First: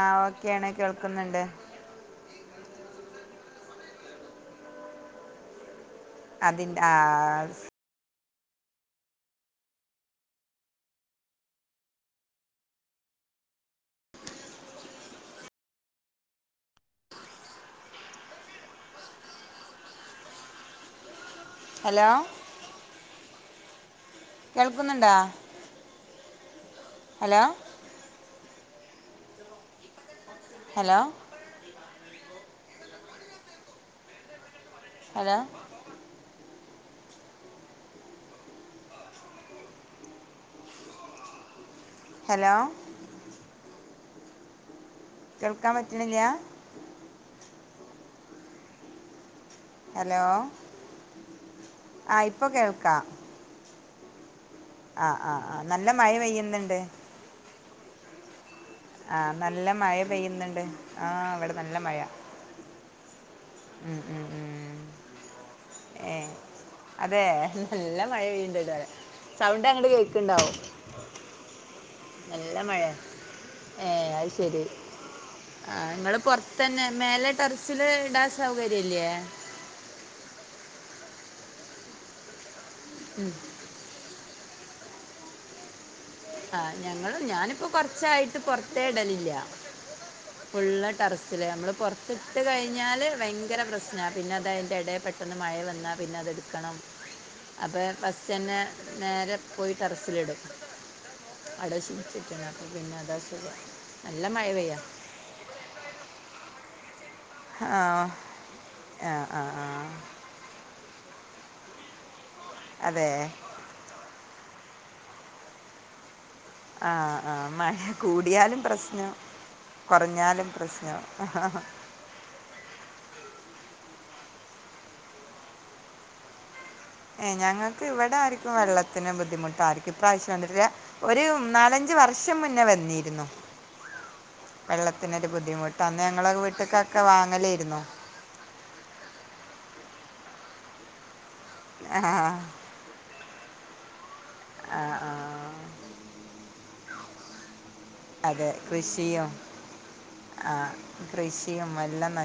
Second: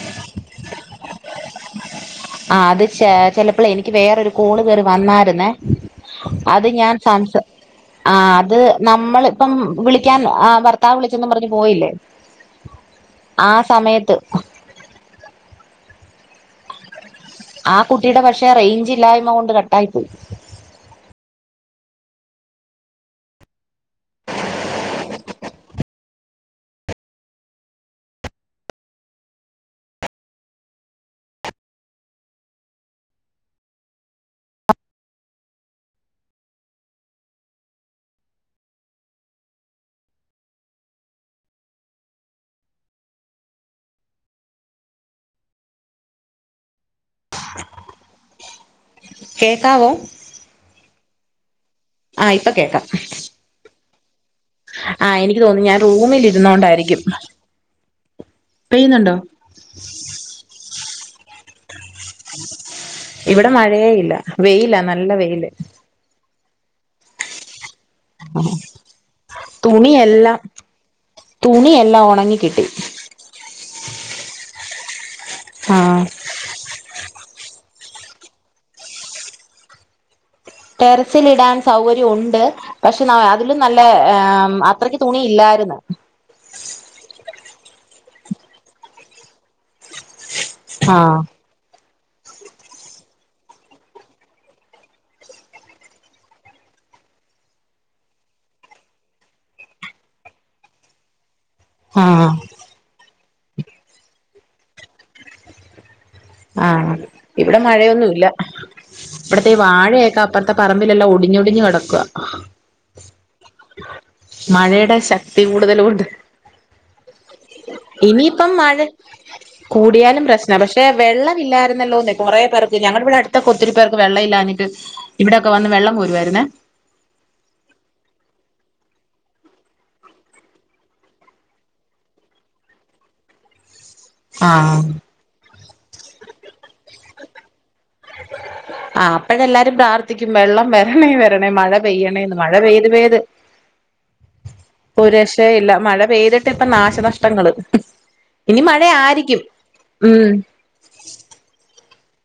ആ ഓക്കെയാണ് കേൾക്കുന്നുണ്ട് ആ അത് ചെല അപ്പോളേ എനിക്ക് വേറൊരു കോള് കേറി വന്നാരുന്നേ അത് അതിൻ്റെ ആ ഞാൻ സംസാ ആ അത് നമ്മളിപ്പം വിളിക്കാൻ ആ ഭർത്താവ് വിളിച്ചെന്നും പറഞ്ഞ് പോയില്ലേ ആ സമയത്ത് ആ കുട്ടിയുടെ പക്ഷെ റേഞ്ച് ഇല്ലായ്മ കൊണ്ട് കട്ടായി പോയി ഹലോ കേൾക്കുന്നുണ്ടോ ഹലോ ഹലോ ഹലോ ഹലോ കേൾക്കാൻ പറ്റണില്ലാ കേക്കാവോ ഹലോ ആ ഇപ്പോൾ ഇപ്പ കേക്കാം കേൾക്കാം ആ എനിക്ക് തോന്നി ഞാൻ റൂമിൽ ഇരുന്നോണ്ടായിരിക്കും പെയ്യുന്നുണ്ടോ ആ നല്ല മയ പെയ്യുന്നുണ്ട് ആ ഇവിടെ നല്ല മഴ ഇവിടെ മഴയേ ഉം, ഇല്ല ഉം, ഉം. വെയിലാ നല്ല വെയില് ഏ അതേ നല്ല മഴ പെയ്യണ്ട് ഇതുവരെ സൗണ്ട് അങ്ങട് കേക്കുണ്ടാവും ല്ലാം ഉണങ്ങി കിട്ടി ഏ അത് ശരി ആ നിങ്ങള് പൊറത്തന്നെ മേലെ ടെറസില് ഇടാൻ സൗകര്യം ഇല്ലേ ടെറസില് ഇടാൻ സൗകര്യം ഉണ്ട് പക്ഷെ [unintelligible] അതിലും നല്ല [inaudible] അത്രയ്ക്ക് തുണി ഇല്ലാർന്ന് ആഹ് ഞങ്ങള് ഞാനിപ്പോ കൊറച്ചായിട്ട് പുറത്തേ ഇഡലില്യ ഫുള്ള് ആഹ് ടെറസില് നമ്മള് പൊറത്ത് ഇട്ട് കഴിഞ്ഞാല് ഭയങ്കര പ്രശ്നാ പിന്നെ അതൻ്റെ എടെയിൽ പെട്ടെന്ന് മഴ വന്നാൽ പിന്നെ അതെടുക്കണം അപ്പം ഫസ്റ്റന്നെ നേരെ പോയി ടെറസിലിടും [unintelligible] ആഹ് അപ്പോ പിന്നെ അതാ സു നല്ല മഴ പെയ്യാ ആഹ് ഇവിടെ മഴയൊന്നുവില്ല ആ ആ ഇവിടത്തെ ഈ ആ. വാഴയൊക്കെ അപ്പുറത്തെ പറമ്പ് പറമ്പിലെല്ലാം ഒടിഞ്ഞ് ഒടിഞ്ഞ് കെടക്കാ അതെ മഴയുടെ ശക്തി കൂടുതലുകൊണ്ട് ആഹ് ആഹ് മഴ കൂടിയാലും മഴ പ്രശ്നം കുറഞ്ഞാലും പ്രശ്നവാ വെള്ളമില്ലാർന്നല്ലോന്നെ കൊറെ പേർക്ക് ഞങ്ങ ഇവിടെ അടുത്തൊക്കെ ഒത്തിരി പേർക്ക് വെള്ളം ഇല്ലാഞ്ഞിട്ട് ഇവിടൊക്കെ വന്ന് വെള്ളം കോരുവായിരുന്നേ ഏ ഞങ്ങക്ക് ഇവിടെ ആരിക്കും വെള്ളത്തിന് ബുദ്ധിമുട്ട് ആരിക്കും ഇപ്രാവശ്യ വന്നിട്ടില്ല ഒരു നാലഞ്ച് വർഷം മുന്നേ വന്നിരുന്നു ആഹ് വെള്ളത്തിനൊരു ബുദ്ധിമുട്ട് അന്ന് ഞങ്ങള് വീട്ട്ക്കൊക്കെ വാങ്ങലാരുന്നു ആ അപ്പഴെല്ലാരും പ്രാർത്ഥിക്കും വെള്ളം വെരണേ വെര കിട്ടണേ മഴ ആ പെയ്യണേന്ന് മഴ പെയ്ത് പെയ്ത് ആ പ്പോ ആ ഒരു രക്ഷയും ഇല്ല മഴ പെയ്തിട്ട് [unintelligible] ഇപ്പ നാശനഷ്ടങ്ങള് അതെ ഇനി കൃഷിയും മഴയായിരിക്കും ഉം ആഹ് കൃഷിയും എല്ലാം നല്ല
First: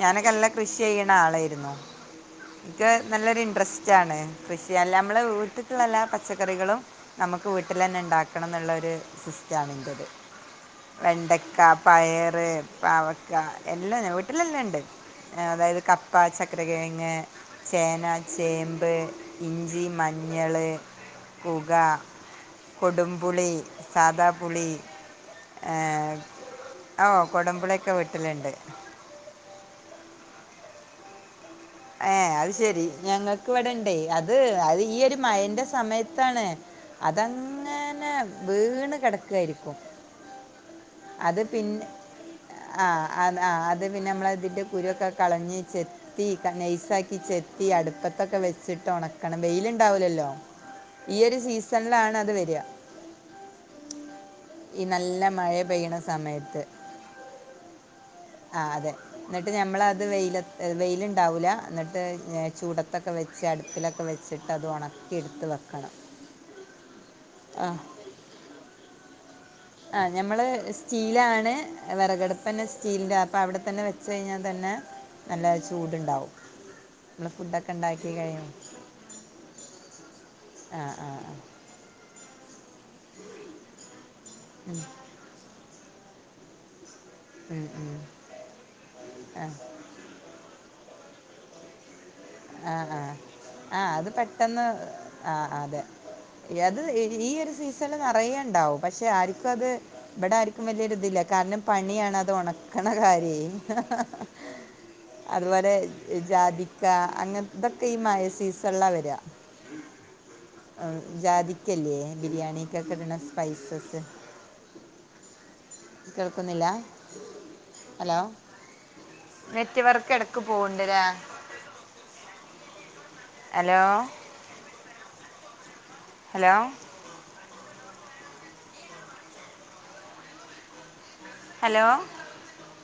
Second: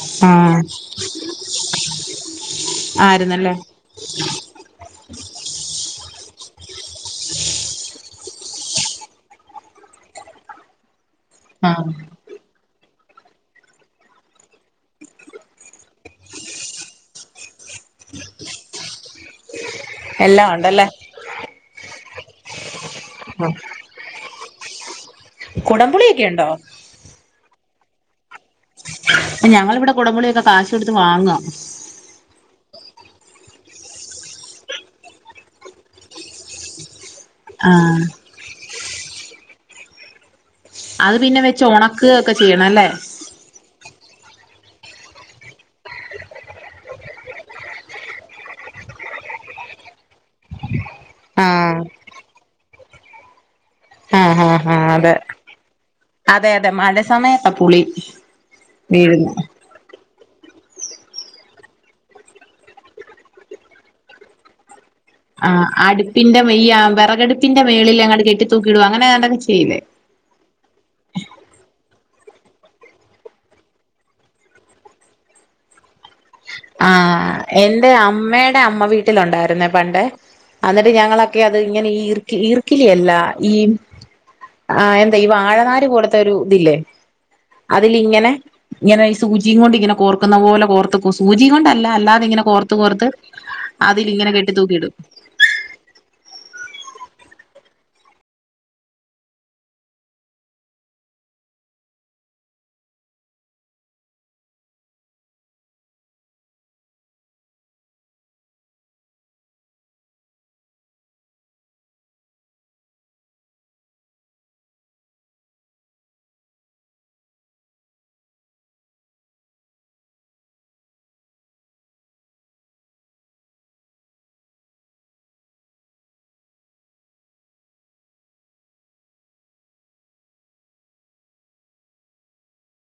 ഞാനൊക്കെ നല്ല ആഹ് കൃഷി ചെയ്യണ ആളായിരുന്നു എനിക്ക് നല്ലൊരു ആയിരുന്നല്ലേ ഇൻട്രസ്റ്റ് ആണ് കൃഷി അല്ല നമ്മള് വീട്ടുക്ക്ള്ള എല്ലാ പച്ചക്കറികളും നമുക്ക് വീട്ടിലെന്നെ ഉണ്ടാക്കണന്നുള്ള സിസ്റ്റാണ് എൻ്റെത് വെണ്ടക്ക ആഹ് പയറ് പാവക്ക് ക്ക എല്ലാം ഞാൻ വീട്ടിലെല്ലാം ഉണ്ട് അതായത് കപ്പ് കപ്പാ, ചക്കര കിഴങ്ങ്, ചേന, ചേമ്പ്, ഇഞ്ചി, എല്ലാം മഞ്ഞള്, ഉണ്ടല്ലേ കൂക, കൊടുംപുളി സാധാ പുളി ഏഹ് കുടംപുളിയൊക്കെ ഉണ്ടോ? ഓ കൊടമ്പുളിയൊക്കെ വീട്ടിലുണ്ട് ഞങ്ങളിവിടെ കുടമ്പുളിയൊക്കെ കാശ് കൊടുത്ത് വാങ്ങാ ഏ അത് ശെരി ഞങ്ങൾക്ക് ഇവിടെ ഇണ്ടേ അത് അത് ഈ ഒരു മയൻ്റെ സമയത്താണ് ആഹ് അതങ്ങനെ വീണ് കെടക്കായിരിക്കും അത് വെച്ച് പിന്നെ ഒണക്കുക ഒക്കെ ചെയ്യണം ആ അല്ലേ ആ അത് പിന്നെ നമ്മളതിന്റെ കുരുവൊക്കെ കളഞ്ഞ് ചെത്തി നൈസാക്കി ചെത്തി അടുപ്പത്തൊക്കെ വെച്ചിട്ട് ഉണക്കണം വെയിലുണ്ടാവൂലല്ലോ ഈയൊരു ആഹ് സീസണിലാണ് അത് വരിക ആ ആ ആ ഈ അതെ നല്ല മഴ പെയ്യണ അതെ സമയത്ത് അതെ മഴ സമയത്താ പുളി ആ അതെ വീഴുന്നെ എന്നിട്ട് ഞമ്മൾ അത് വെയി- വെയിലുണ്ടാവൂല്ല എന്നിട്ട് ചൂടത്തൊക്കെ വെച്ച് അടുപ്പിലൊക്കെ വെച്ചിട്ട് അത് ഒണ ആ് അടുപ്പിന്റെ ഈ വിറകടുപ്പിന്റെ ആ മേളിൽ എങ്ങണ്ട് കെട്ടി തൂക്കിടുും അങ്ങനെ ഏതാ ആ ഞമ്മള് സ്റ്റീലാണ് വിറകട പ്പന്നെ സ്റ്റീലിൻ്റെ അപ്പം അവിടെത്തന്നെ വെച്ച കഴിഞ്ഞാൽ തന്നെ നല്ല ചൂടുണ്ടാാവും ആ എന്റെ അമ്മെടെ അമ്മ വീട്ടിലൊണ്ടാരുന്നേ പണ്ടെ ആ ആന്നിട്ട് ആ ആ ഞങ്ങളൊക്കെ അത് ഇങ്ങനെ ഈർക്ക് ഈർ ല്ല ഈ ആ എന്താ ഈ വാഴനാ [unintelligible] ഒരു ഇതില്ലേ ഉം, ഉം. അതിൽങ്ങനെ ഇങ്ങനെ സൂചിയും കൊണ്ട് ഇങ്ങനെ കോർക്കുന്ന പോലെ കോർത്ത് സൂചീം കൊണ്ടല്ല അല്ലാത് ആഹ് ആഹ് ആഹ് അത് കെട്ടി പെട്ടെന്ന് തൂക്കിയിടും ആഹ് അതെ അത് ഈ ഈയൊരു സീസണില് നിറയെണ്ടാവും പക്ഷെ ആരിക്കും അത് ഇവിടെ ആരിക്കും വലിയൊരിതില്ല കാരണം പണിയാണ് അത് ഒണക്കണ കാര്യേ അതുപോലെ ജാതിക്കാ അങ്ങനത്തൊക്കെ ഈ മയ സീസണിലാ വരുവാ ഉം ജാതിക്കല്ലേ ബിരിയാണിക്കൊക്ക ഇടണ സ്പൈസസ് കേൾക്കുന്നില്ല ഹലോ നെറ്റ്‌വർക്ക് ഇടക്ക് പോവണ്ടല്ല ഹലോ ഹലോ ഹലോ